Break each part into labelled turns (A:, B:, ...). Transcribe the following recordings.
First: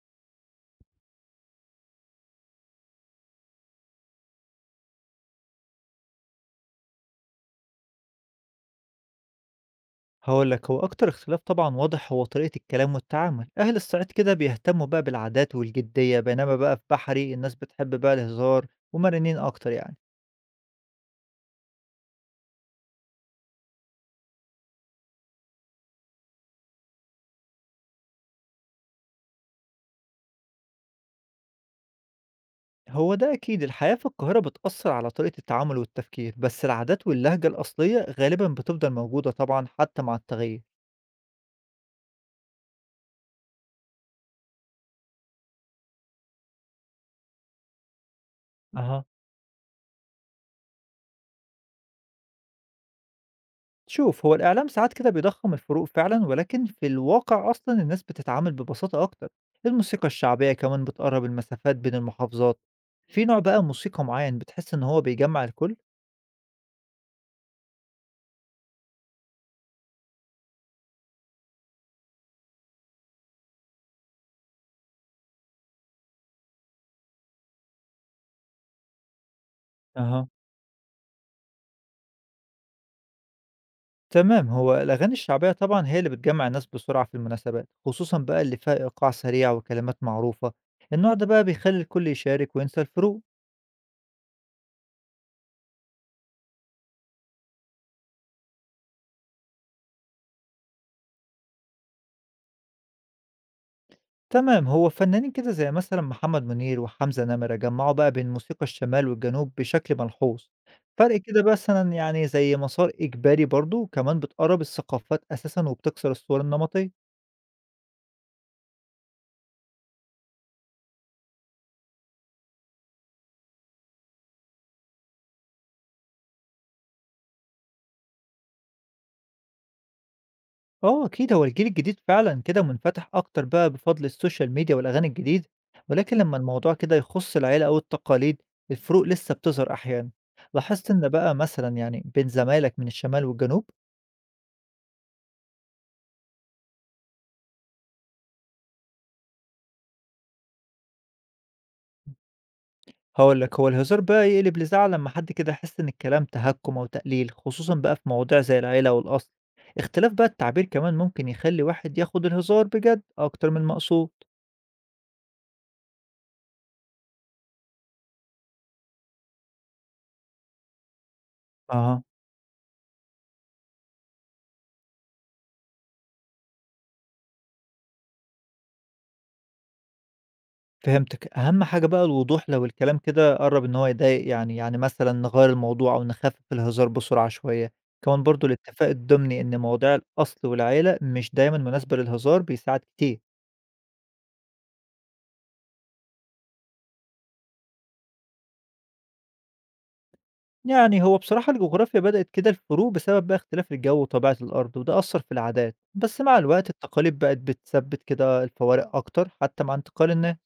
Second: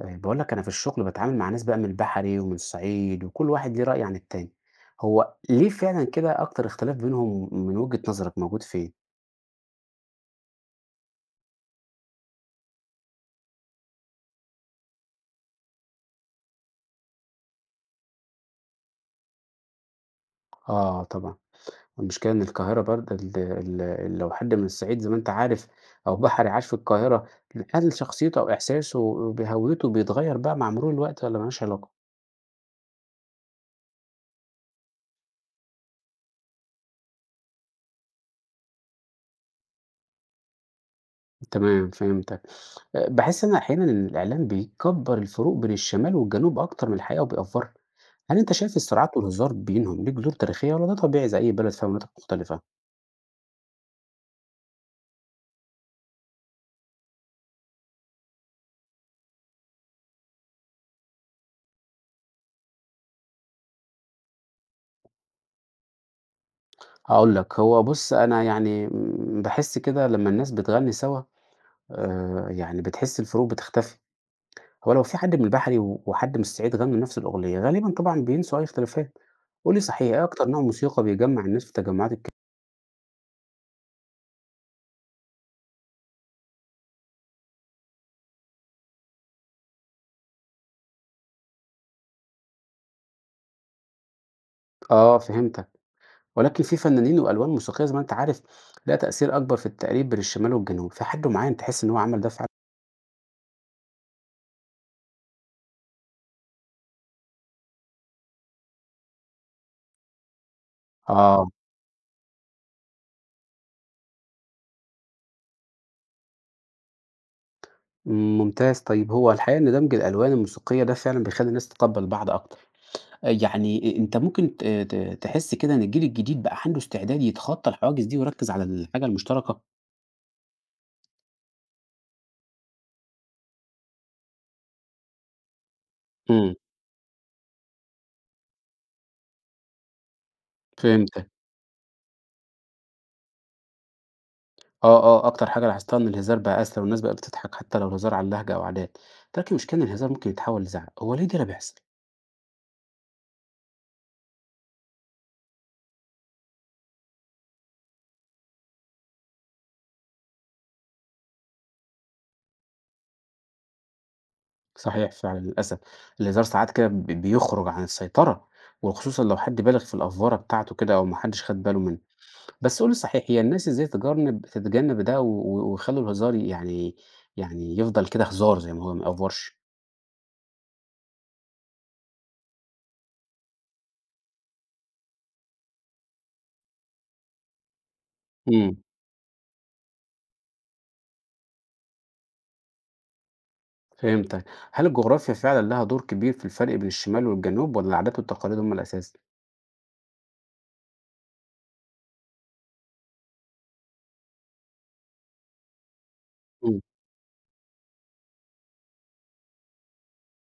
A: آه، بقول لك أنا في الشغل بتعامل مع ناس بقى من البحري ومن الصعيد وكل واحد ليه رأي عن التاني. هو ليه فعلا كده أكتر اختلاف بينهم من وجهة نظرك موجود فين؟
B: هقول لك هو أكتر اختلاف طبعا واضح هو طريقة الكلام والتعامل. أهل الصعيد كده بيهتموا بقى بالعادات والجدية، بينما بقى في بحري الناس بتحب بقى الهزار ومرنين أكتر يعني.
A: آه طبعا. المشكلة إن القاهرة برضه لو حد من الصعيد زي ما أنت عارف أو بحري عاش في القاهرة، هل شخصيته أو إحساسه بهويته بيتغير بقى مع مرور الوقت ولا ملهاش علاقة؟
B: هو ده أكيد الحياة في القاهرة بتأثر على طريقة التعامل والتفكير، بس العادات واللهجة الأصلية غالبا بتفضل موجودة طبعا حتى مع التغيير.
A: تمام، فهمتك. أه، بحس أنا أحيانا إن الإعلام بيكبر الفروق بين الشمال والجنوب أكتر من الحقيقة وبيأفرها. هل أنت شايف
B: أها،
A: الصراعات والهزار بينهم ليه جذور تاريخية ولا ده طبيعي زي أي بلد فيها مناطق مختلفة؟
B: شوف هو الإعلام ساعات كده بيضخم الفروق فعلا، ولكن في الواقع أصلا الناس بتتعامل ببساطة أكتر. الموسيقى الشعبية كمان بتقرب المسافات بين المحافظات. في نوع بقى موسيقى معين بتحس إن هو بيجمع الكل.
A: هاقول لك، هو بُص أنا يعني م باحس كده لمّا الناس بتغني سوا. يعني بتحس الفروق بتختفي. هو لو في حد من البحري وحد من الصعيد غنوا نفس الأغنية غالبًا طبعًا بينسوا أي اختلافات. قُل لي صحيح، إيه
B: اها،
A: أكتر نوع موسيقى بيجمّع الناس في تجمعات؟
B: تمام هو الأغاني الشعبية طبعا هي اللي بتجمع الناس بسرعة في المناسبات، خصوصا بقى اللي فيها إيقاع سريع وكلمات معروفة. النوع ده بقى بيخلي الكل يشارك وينسى الفروق.
A: آه، فهمتك. ولكن في فنانين وألوان موسيقية زي ما أنت عارف ليها تأثير أكبر في التقريب بين الشمال والجنوب، في حد معين تحس إن هو عمل ده فعلًا؟
B: تمام هو فنانين كده زي مثلا محمد منير وحمزة نمرة جمعوا بقى بين موسيقى الشمال والجنوب بشكل ملحوظ. فرق كده
A: آه.
B: مثلا يعني زي مسار إجباري برضو، وكمان بتقرب الثقافات أساسا وبتكسر الصور النمطية.
A: ممتاز، طيب هو الحقيقة إن دمج الألوان الموسيقية ده فعلًا بيخلّي الناس تتقبّل بعض أكتر. يعني أ أنت ممكن ت ت تحس كده إن الجيل الجديد بقى عنده استعداد يتخطّى الحواجز دي ويركّز على الحاجة المشتركة؟
B: اه اكيد هو الجيل الجديد فعلا كده منفتح اكتر بقى بفضل السوشيال ميديا والاغاني الجديده، ولكن لما
A: إمم،
B: الموضوع كده يخص العيله او التقاليد الفروق لسه بتظهر احيانا. لاحظت ان
A: فهمتك.
B: بقى مثلا يعني بين زمايلك من الشمال والجنوب.
A: آه، آه، أكتر حاجة لاحظتها إن الهزار بقى أسهل والناس بقت بتضحك حتى لو الهزار على اللهجة أو عادات، لكن المشكلة إن الهزار ممكن يتحوّل لزعل. هو ليه ده اللي بيحصل؟
B: هاقول لك، هو الهزار بقى يقلب لزعل لمّا حد كده يحس إن الكلام تهكُّم أو تقليل، خصوصًا بقى في مواضيع زي العيلة أو الأصل. اختلاف بقى التعبير كمان ممكن يخلّي واحد ياخد الهزار بجد أكتر من المقصود.
A: صحيح فعلًا، للأسف. الهزار ساعات كده بيخرج عن السيطرة وخصوصًا لو حد بالغ في الأفوارة بتاعته كده أو ما حدّش خَد باله منها.
B: أها.
A: بس قُل لي صحيح، هي الناس إزاي تتجنب ده و و ويخلّوا الهزار يعني، يفضل كده هزار زي ما هو ما يأفورش؟
B: فهمتك، أهم حاجة بقى الوضوح لو الكلام كده قرّب إن هو يضايق يعني، يعني مثلًا نغيّر الموضوع أو نخفف الهزار بسرعة شوية. كمان برضه
A: إمم،
B: الاتفاق الضمني إن مواضيع الأصل والعيلة مش دايمًا مناسبة للهزار بيساعد كتير.
A: فهمتك. هل الجغرافيا فعلًا لها دور كبير في الفرق بين الشمال والجنوب والّا العادات والتقاليد هم الأساس؟
B: يعني هو بصراحة الجغرافيا بدأت كده الفروق بسبب بقى اختلاف الجو وطبيعة الأرض، وده أثر في العادات، بس مع الوقت
A: إمم،
B: التقاليد بقت بتثبت كده الفوارق أكتر حتى مع انتقال الناس.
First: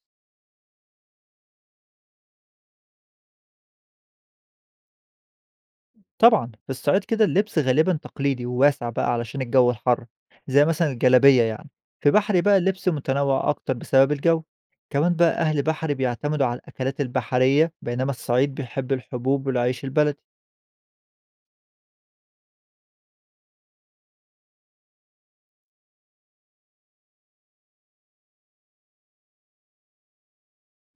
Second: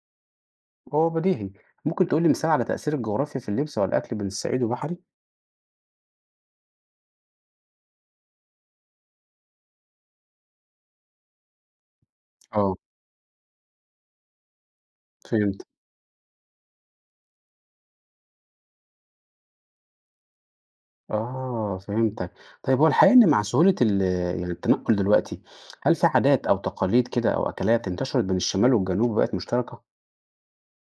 A: هو بديهي. ممكن تقول لي مثال على تأثير الجغرافيا في اللبس أو الأكل بين الصعيد والبحري؟
B: طبعا في الصعيد كده اللبس غالبا تقليدي وواسع بقى علشان الجو الحر، زي مثلا الجلابية يعني. في بحري بقى
A: آه،
B: اللبس متنوع أكتر بسبب الجو. كمان بقى أهل
A: فهمت.
B: بحري بيعتمدوا على الأكلات البحرية، بينما الصعيد بيحب الحبوب والعيش البلدي.
A: آه، فهمتك. طيب هو الحقيقة إن مع سهولة يعني التنقل دلوقتي، هل في عادات أو تقاليد كده أو أكلات انتشرت بين الشمال والجنوب وبقت مشتركة؟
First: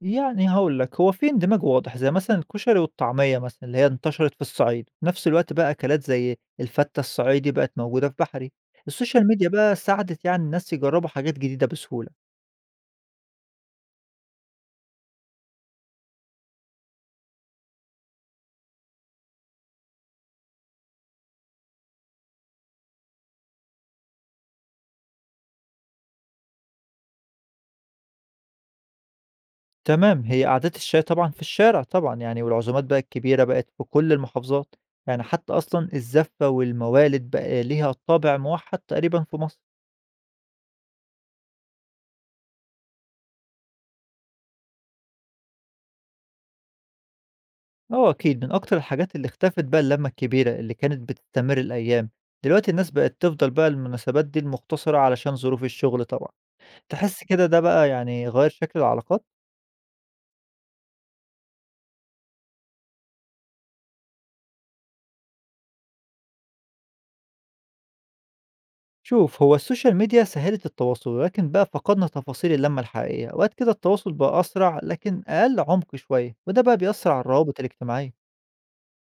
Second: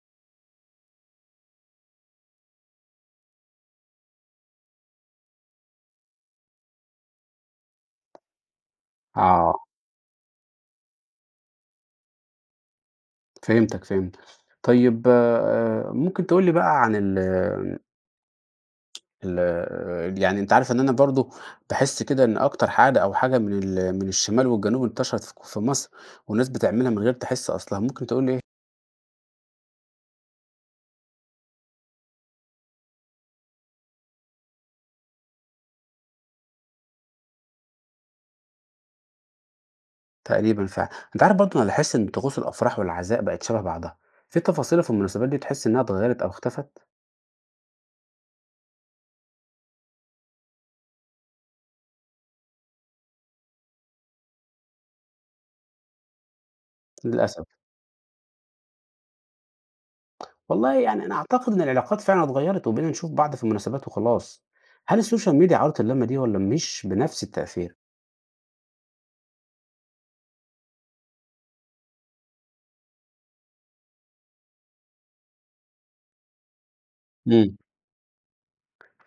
B: يعني هاقول لك، هو في اندماج واضح، زي مثلًا الكشري والطعمية مثلًا اللي هي انتشرت في الصعيد، في نفس الوقت بقى أكلات زي الفتة الصعيدي بقت موجودة في بحري، السوشيال ميديا
A: آه.
B: بقى ساعدت يعني الناس يجربوا حاجات جديدة بسهولة.
A: فهمتك، فهمت. طيب ممكن تقول لي بقى عن ال ال يعني أنت عارف إن أنا برضه باحس كده إن أكتر حاجة أو حاجة من الشمال والجنوب انتشرت في في مصر، والناس بتعملها من غير تحس أصلها، ممكن تقول لي إيه؟
B: تمام، هي قعدات الشاي طبعًا في الشارع طبعًا يعني، والعزومات بقى الكبيرة بقت في كل المحافظات، يعني حتى أصلًا الزفة والموالد بقى ليها طابع موحد تقريبًا في مصر.
A: تقريبًا فعلًا. أنت عارف برضه أنا لاحظت إن طقوس الأفراح والعزاء بقت شبه بعضها، في تفاصيل في المناسبات دي تحس إنها اتغيرت أو اختفت؟
B: آه أكيد، من أكتر الحاجات اللي اختفت بقى اللمة الكبيرة اللي كانت بتستمر الأيام، دلوقتي الناس بقت تفضل بقى المناسبات دي المختصرة علشان ظروف الشغل طبعًا، تحس كده
A: للأسف.
B: ده بقى يعني غيّر شكل العلاقات؟
A: والله يعني أنا أعتقد إن العلاقات فعلًا اتغيرت وبقينا نشوف بعض في المناسبات وخلاص. هل السوشيال ميديا عوّضت اللمة دي والّا مش بنفس التأثير؟
B: شوف هو السوشيال ميديا سهّلت التواصل، ولكن بقى فقدنا تفاصيل اللمة الحقيقية، أوقات كده التواصل بقى أسرع لكن أقل عمق شوية، وده بقى بيأثّر على
A: إمم.
B: الروابط الاجتماعية.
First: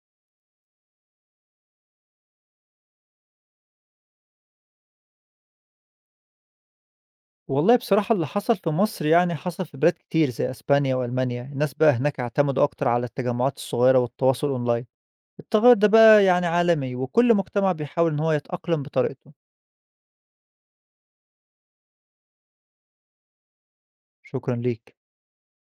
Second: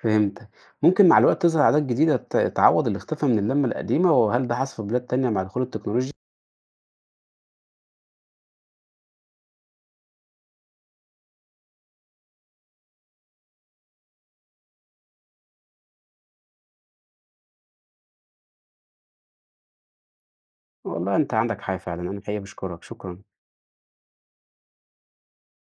A: فهمتك. ممكن مع الوقت تظهر عادات جديدة تعوّض الاختفاء من اللمة القديمة وهل ده حصل في بلاد تانية مع دخول التكنولوجيا؟
B: والله بصراحة اللي حصل في مصر يعني حصل في بلاد كتير زي أسبانيا وألمانيا، الناس بقى هناك اعتمدوا أكتر على التجمعات الصغيرة والتواصل أونلاين. التغيُّر ده بقى يعني عالمي، وكل مجتمع بيحاول إن هو يتأقلم بطريقته.
A: والله أنت عندك حق فعلًا، أنا الحقيقة باشكرك، شكرًا.
B: شكرًا ليك.